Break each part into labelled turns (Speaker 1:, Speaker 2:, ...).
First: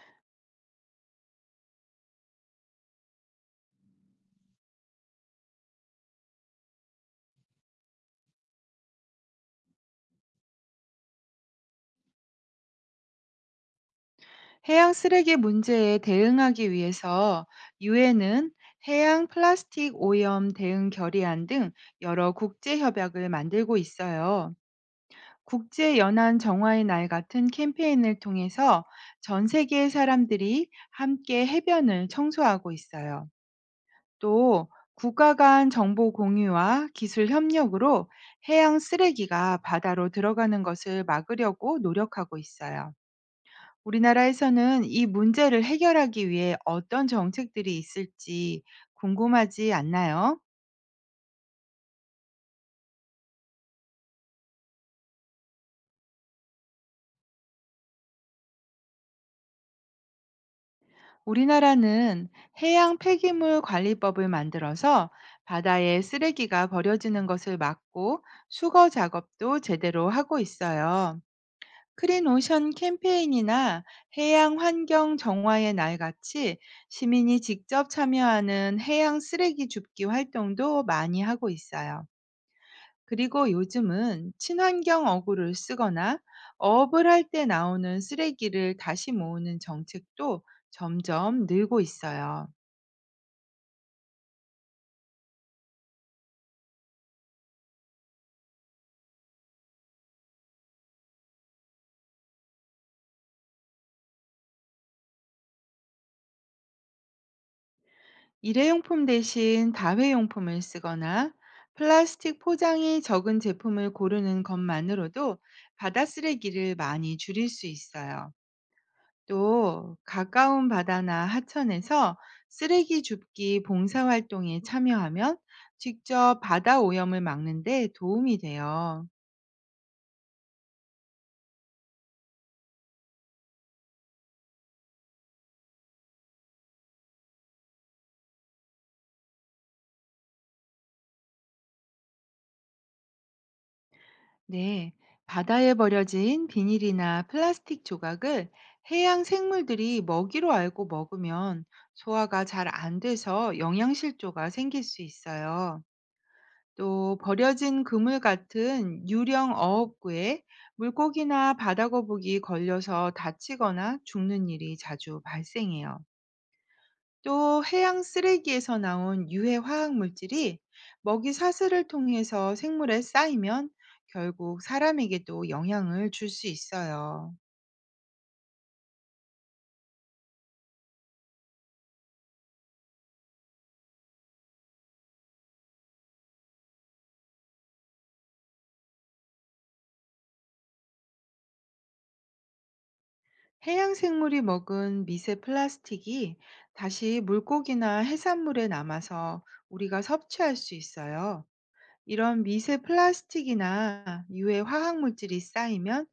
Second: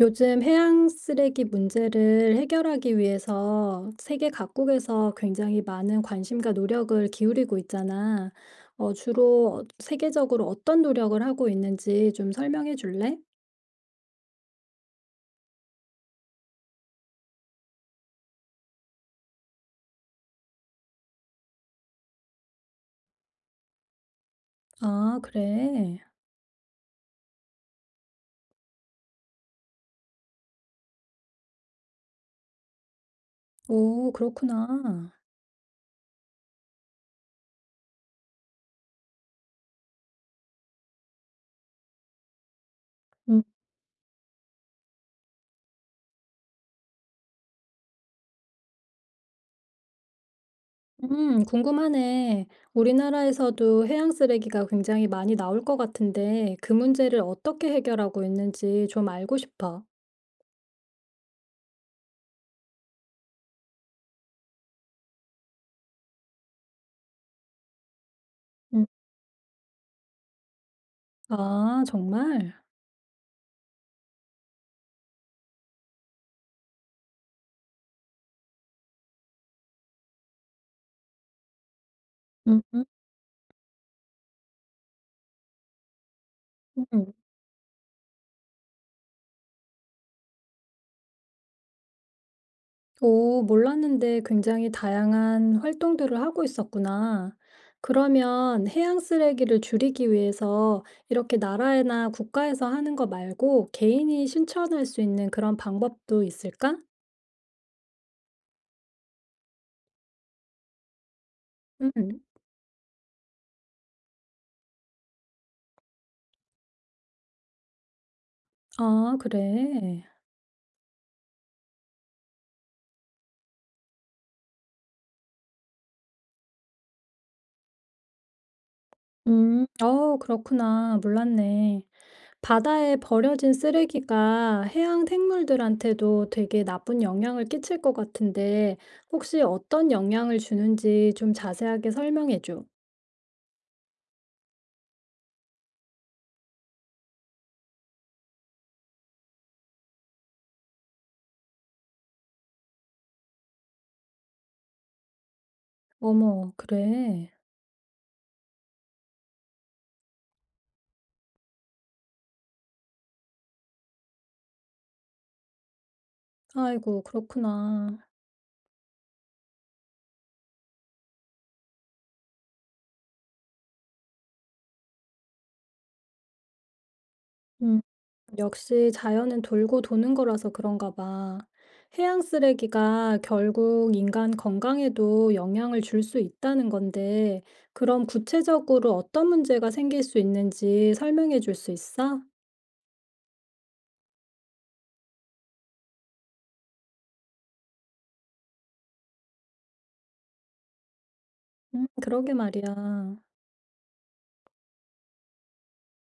Speaker 1: 요즘 해양 쓰레기 문제를 해결하기 위해서 세계 각국에서 굉장히 많은 관심과 노력을 기울이고 있잖아. 주로 세계적으로 어떤 노력을 하고 있는지 좀 설명해 줄래?
Speaker 2: 해양 쓰레기 문제에 대응하기 위해서 유엔은 해양 플라스틱 오염 대응 결의안 등 여러 국제 협약을 만들고 있어요.
Speaker 1: 아,
Speaker 2: 국제
Speaker 1: 그래.
Speaker 2: 연안 정화의 날 같은 캠페인을 통해서 전 세계의 사람들이 함께 해변을 청소하고 있어요.
Speaker 1: 오,
Speaker 2: 또
Speaker 1: 그렇구나.
Speaker 2: 국가 간 정보 공유와 기술 협력으로 해양 쓰레기가 바다로 들어가는 것을 막으려고 노력하고 있어요.
Speaker 1: 음,
Speaker 2: 우리나라에서는 이 문제를 해결하기 위해 어떤 정책들이 있을지 궁금하지 않나요?
Speaker 1: 궁금하네. 우리나라에서도 해양 쓰레기가 굉장히 많이 나올 것 같은데 그 문제를 어떻게 해결하고 있는지 좀 알고 싶어.
Speaker 2: 우리나라는 해양 폐기물 관리법을 만들어서 바다에 쓰레기가 버려지는 것을 막고
Speaker 1: 음.
Speaker 2: 수거 작업도 제대로 하고 있어요.
Speaker 1: 아,
Speaker 2: 크린
Speaker 1: 정말?
Speaker 2: 오션 캠페인이나 해양 환경 정화의 날 같이 시민이 직접 참여하는 해양 쓰레기 줍기 활동도 많이 하고 있어요.
Speaker 1: 음. 음.
Speaker 2: 그리고 요즘은 친환경 어구를 쓰거나 어업을
Speaker 1: 음.
Speaker 2: 할 때 나오는 쓰레기를 다시 모으는 정책도 점점 늘고 있어요.
Speaker 1: 오, 몰랐는데 굉장히 다양한 활동들을 하고 있었구나. 그러면 해양 쓰레기를 줄이기 위해서 이렇게 나라나 국가에서 하는 거 말고 개인이 실천할 수 있는 그런 방법도 있을까?
Speaker 2: 일회용품 대신 다회용품을 쓰거나
Speaker 1: 음,
Speaker 2: 플라스틱 포장이 적은 제품을 고르는 것만으로도 바다 쓰레기를 많이 줄일 수 있어요.
Speaker 1: 아,
Speaker 2: 또
Speaker 1: 그래.
Speaker 2: 가까운 바다나 하천에서 쓰레기 줍기 봉사활동에 참여하면 직접 바다 오염을 막는 데 도움이 돼요.
Speaker 1: 그렇구나. 몰랐네. 바다에 버려진 쓰레기가 해양 생물들한테도 되게 나쁜 영향을 끼칠 것 같은데 혹시 어떤 영향을 주는지 좀 자세하게 설명해줘.
Speaker 2: 네, 바다에 버려진 비닐이나 플라스틱 조각을 해양 생물들이 먹이로 알고 먹으면 소화가 잘 안 돼서 영양실조가 생길 수 있어요.
Speaker 1: 어머,
Speaker 2: 또
Speaker 1: 그래?
Speaker 2: 버려진 그물 같은 유령 어업구에 물고기나 바다거북이 걸려서 다치거나 죽는 일이 자주 발생해요.
Speaker 1: 아이고,
Speaker 2: 또
Speaker 1: 그렇구나.
Speaker 2: 해양 쓰레기에서 나온 유해 화학 물질이 먹이 사슬을 통해서 생물에 쌓이면 결국 사람에게도 영향을 줄 수 있어요.
Speaker 1: 음, 역시 자연은 돌고 도는 거라서 그런가 봐. 해양 쓰레기가 결국 인간 건강에도 영향을 줄 수 있다는 건데, 그럼 구체적으로 어떤 문제가 생길 수 있는지 설명해 줄 수 있어?
Speaker 2: 해양 생물이 먹은 미세 플라스틱이 다시 물고기나 해산물에 남아서 우리가 섭취할 수 있어요.
Speaker 1: 그러게
Speaker 2: 이런 미세
Speaker 1: 말이야.
Speaker 2: 플라스틱이나 유해 화학 물질이 쌓이면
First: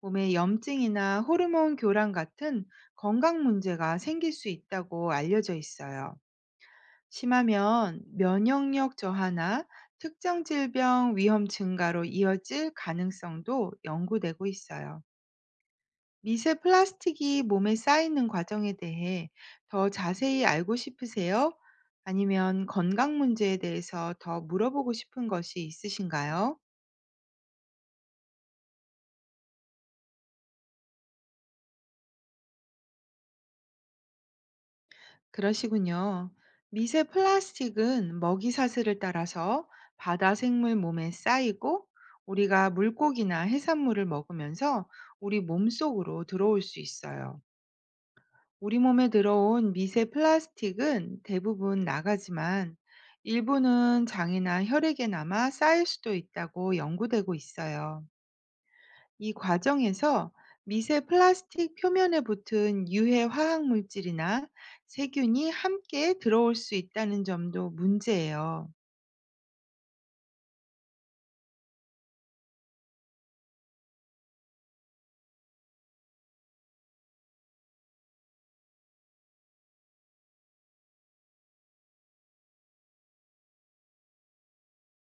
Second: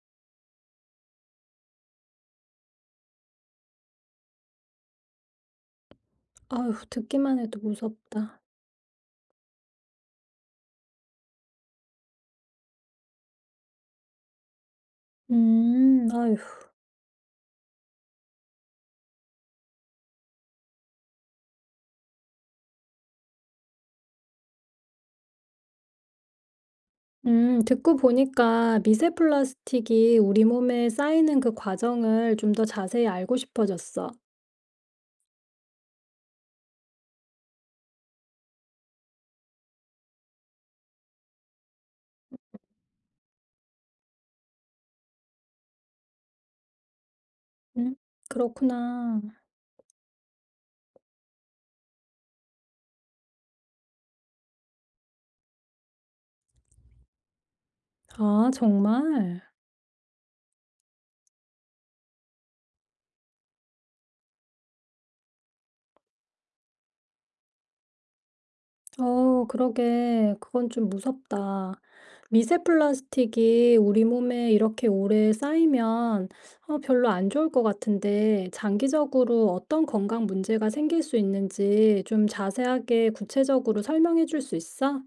Speaker 2: 몸에 염증이나 호르몬 교란 같은 건강 문제가 생길 수 있다고 알려져 있어요.
Speaker 1: 아휴, 듣기만 해도
Speaker 2: 심하면
Speaker 1: 무섭다.
Speaker 2: 면역력 저하나 특정 질병 위험 증가로 이어질 가능성도 연구되고 있어요.
Speaker 1: 아휴.
Speaker 2: 미세 플라스틱이 몸에 쌓이는 과정에 대해 더 자세히 알고 싶으세요? 아니면 건강 문제에 대해서 더 물어보고 싶은 것이 있으신가요?
Speaker 1: 듣고 보니까 미세 플라스틱이 우리 몸에 쌓이는 그 과정을 좀 더 자세히 알고 싶어졌어.
Speaker 2: 그러시군요. 미세 플라스틱은 먹이 사슬을 따라서 바다 생물 몸에 쌓이고, 우리가 물고기나 해산물을 먹으면서 우리 몸속으로 들어올 수 있어요.
Speaker 1: 음,
Speaker 2: 우리 몸에
Speaker 1: 그렇구나.
Speaker 2: 들어온 미세 플라스틱은 대부분 나가지만, 일부는 장이나 혈액에 남아 쌓일 수도 있다고 연구되고 있어요.
Speaker 1: 아,
Speaker 2: 이
Speaker 1: 정말?
Speaker 2: 과정에서 미세 플라스틱 표면에 붙은 유해 화학 물질이나 세균이 함께 들어올 수 있다는 점도 문제예요.
Speaker 1: 어, 그러게. 그건 좀 무섭다. 미세 플라스틱이 우리 몸에 이렇게 오래 쌓이면 별로 안 좋을 것 같은데, 장기적으로 어떤 건강 문제가 생길 수 있는지 좀 자세하게 구체적으로 설명해 줄 수 있어?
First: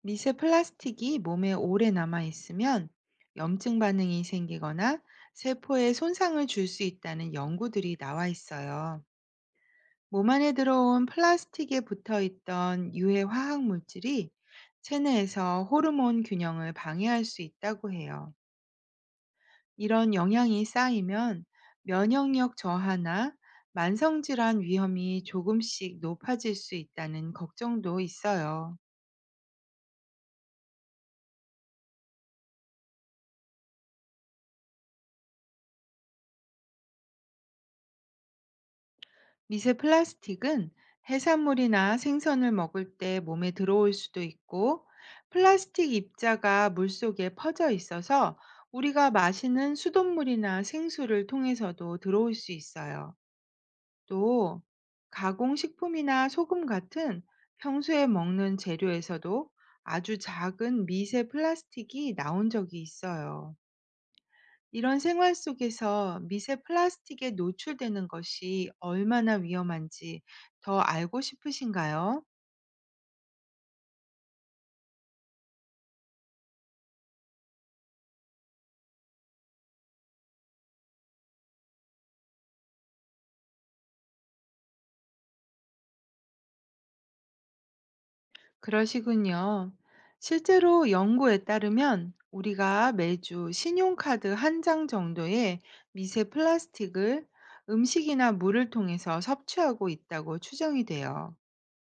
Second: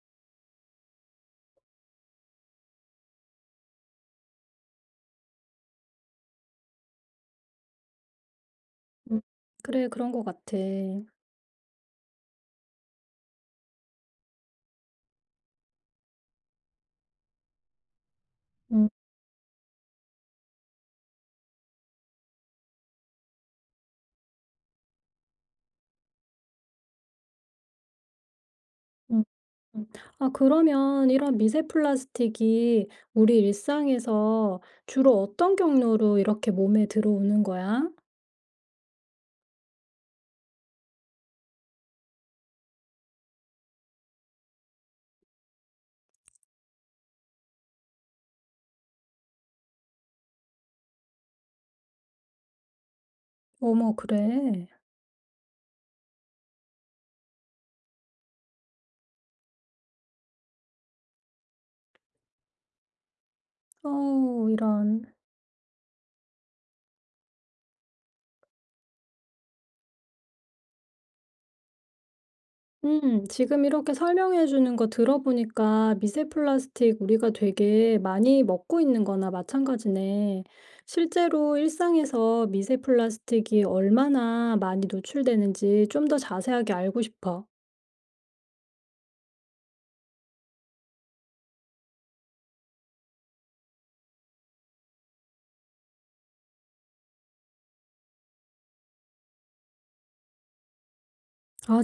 Speaker 2: 미세 플라스틱이 몸에 오래 남아 있으면 염증 반응이 생기거나 세포에 손상을 줄 수 있다는 연구들이 나와 있어요.
Speaker 1: 음. 그래, 그런 것
Speaker 2: 몸 안에
Speaker 1: 같아.
Speaker 2: 들어온 플라스틱에 붙어 있던 유해 화학 물질이 체내에서 호르몬 균형을 방해할 수 있다고 해요.
Speaker 1: 음.
Speaker 2: 이런 영향이 쌓이면 면역력 저하나 만성질환 위험이 조금씩 높아질 수 있다는 걱정도 있어요.
Speaker 1: 음. 음. 아, 그러면 이런 미세 플라스틱이 우리 일상에서 주로 어떤 경로로 이렇게 몸에 들어오는 거야?
Speaker 2: 미세 플라스틱은 해산물이나 생선을 먹을 때 몸에 들어올 수도 있고, 플라스틱 입자가 물속에 퍼져 있어서 우리가 마시는 수돗물이나 생수를 통해서도 들어올 수 있어요.
Speaker 1: 어머,
Speaker 2: 또
Speaker 1: 그래.
Speaker 2: 가공식품이나 소금 같은 평소에 먹는 재료에서도 아주 작은 미세 플라스틱이 나온 적이 있어요.
Speaker 1: 어,
Speaker 2: 이런
Speaker 1: 이런.
Speaker 2: 생활 속에서 미세 플라스틱에 노출되는 것이 얼마나 위험한지 더 알고 싶으신가요?
Speaker 1: 지금 이렇게 설명해 주는 거 들어보니까 미세 플라스틱 우리가 되게 많이 먹고 있는 거나 마찬가지네. 실제로 일상에서 미세 플라스틱이 얼마나 많이 노출되는지 좀 더 자세하게 알고 싶어.
Speaker 2: 그러시군요. 실제로 연구에 따르면 우리가 매주 신용카드 한 장 정도의 미세 플라스틱을 음식이나 물을 통해서 섭취하고 있다고 추정이 돼요.
Speaker 1: 아,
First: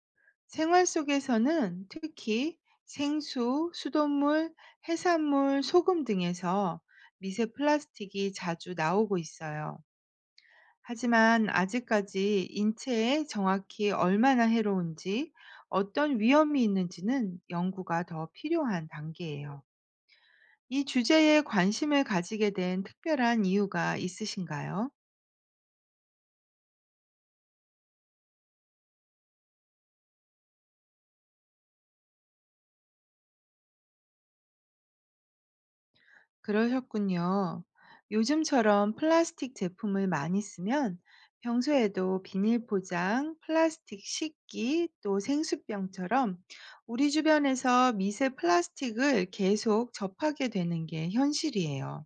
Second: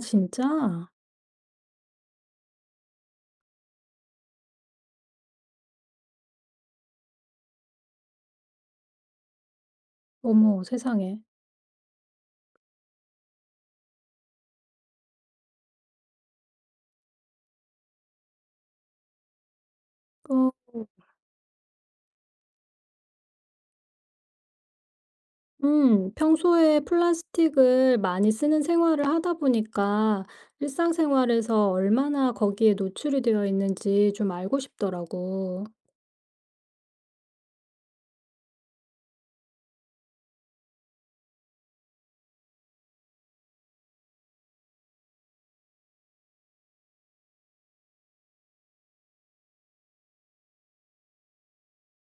Speaker 2: 생활
Speaker 1: 진짜?
Speaker 2: 속에서는 특히 생수, 수돗물, 해산물, 소금 등에서 미세 플라스틱이 자주 나오고 있어요.
Speaker 1: 어머, 세상에.
Speaker 2: 하지만 아직까지 인체에 정확히 얼마나 해로운지, 어떤 위험이 있는지는 연구가 더 필요한 단계예요.
Speaker 1: 어
Speaker 2: 이 주제에 관심을 가지게 된 특별한 이유가 있으신가요?
Speaker 1: 평소에 플라스틱을 많이 쓰는 생활을 하다 보니까 일상생활에서 얼마나 거기에 노출이 되어 있는지 좀 알고 싶더라고.
Speaker 2: 그러셨군요. 요즘처럼 플라스틱 제품을 많이 쓰면 평소에도 비닐 포장, 플라스틱 식기, 또 생수병처럼 우리 주변에서 미세 플라스틱을 계속 접하게 되는 게 현실이에요.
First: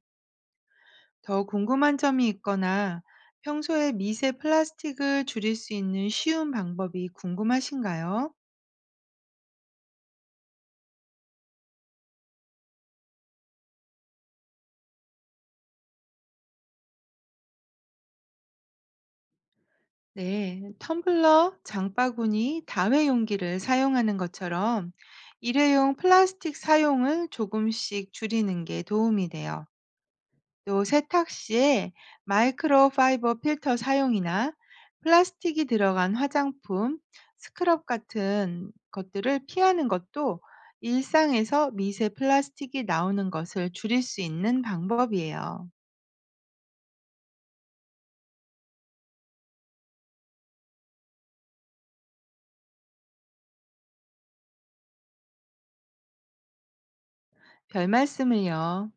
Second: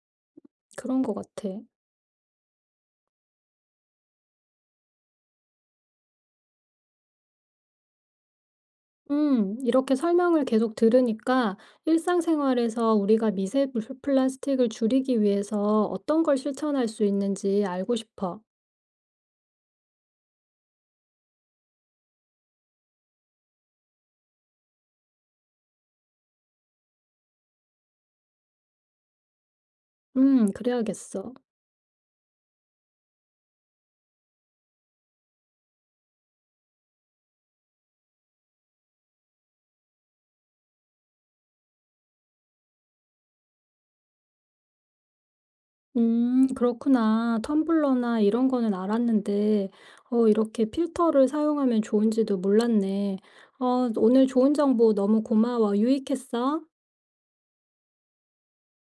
Speaker 1: 그런 것
Speaker 2: 더
Speaker 1: 같아.
Speaker 2: 궁금한 점이 있거나 평소에 미세 플라스틱을 줄일 수 있는 쉬운 방법이 궁금하신가요?
Speaker 1: 이렇게 설명을 계속 들으니까 일상생활에서 우리가 플라스틱을 줄이기 위해서 어떤 걸 실천할 수 있는지 알고 싶어.
Speaker 2: 네, 텀블러, 장바구니, 다회용기를 사용하는 것처럼 일회용 플라스틱 사용을 조금씩 줄이는 게 도움이 돼요.
Speaker 1: 음.
Speaker 2: 또 세탁
Speaker 1: 그래야겠어.
Speaker 2: 시에 마이크로 파이버 필터 사용이나 플라스틱이 들어간 화장품, 스크럽 같은 것들을 피하는 것도 일상에서 미세 플라스틱이 나오는 것을 줄일 수 있는 방법이에요.
Speaker 1: 음, 그렇구나. 텀블러나 이런 거는 알았는데 어, 이렇게 필터를 사용하면 좋은지도 몰랐네. 어, 오늘 좋은 정보 너무 고마워. 유익했어.
Speaker 2: 별 말씀을요.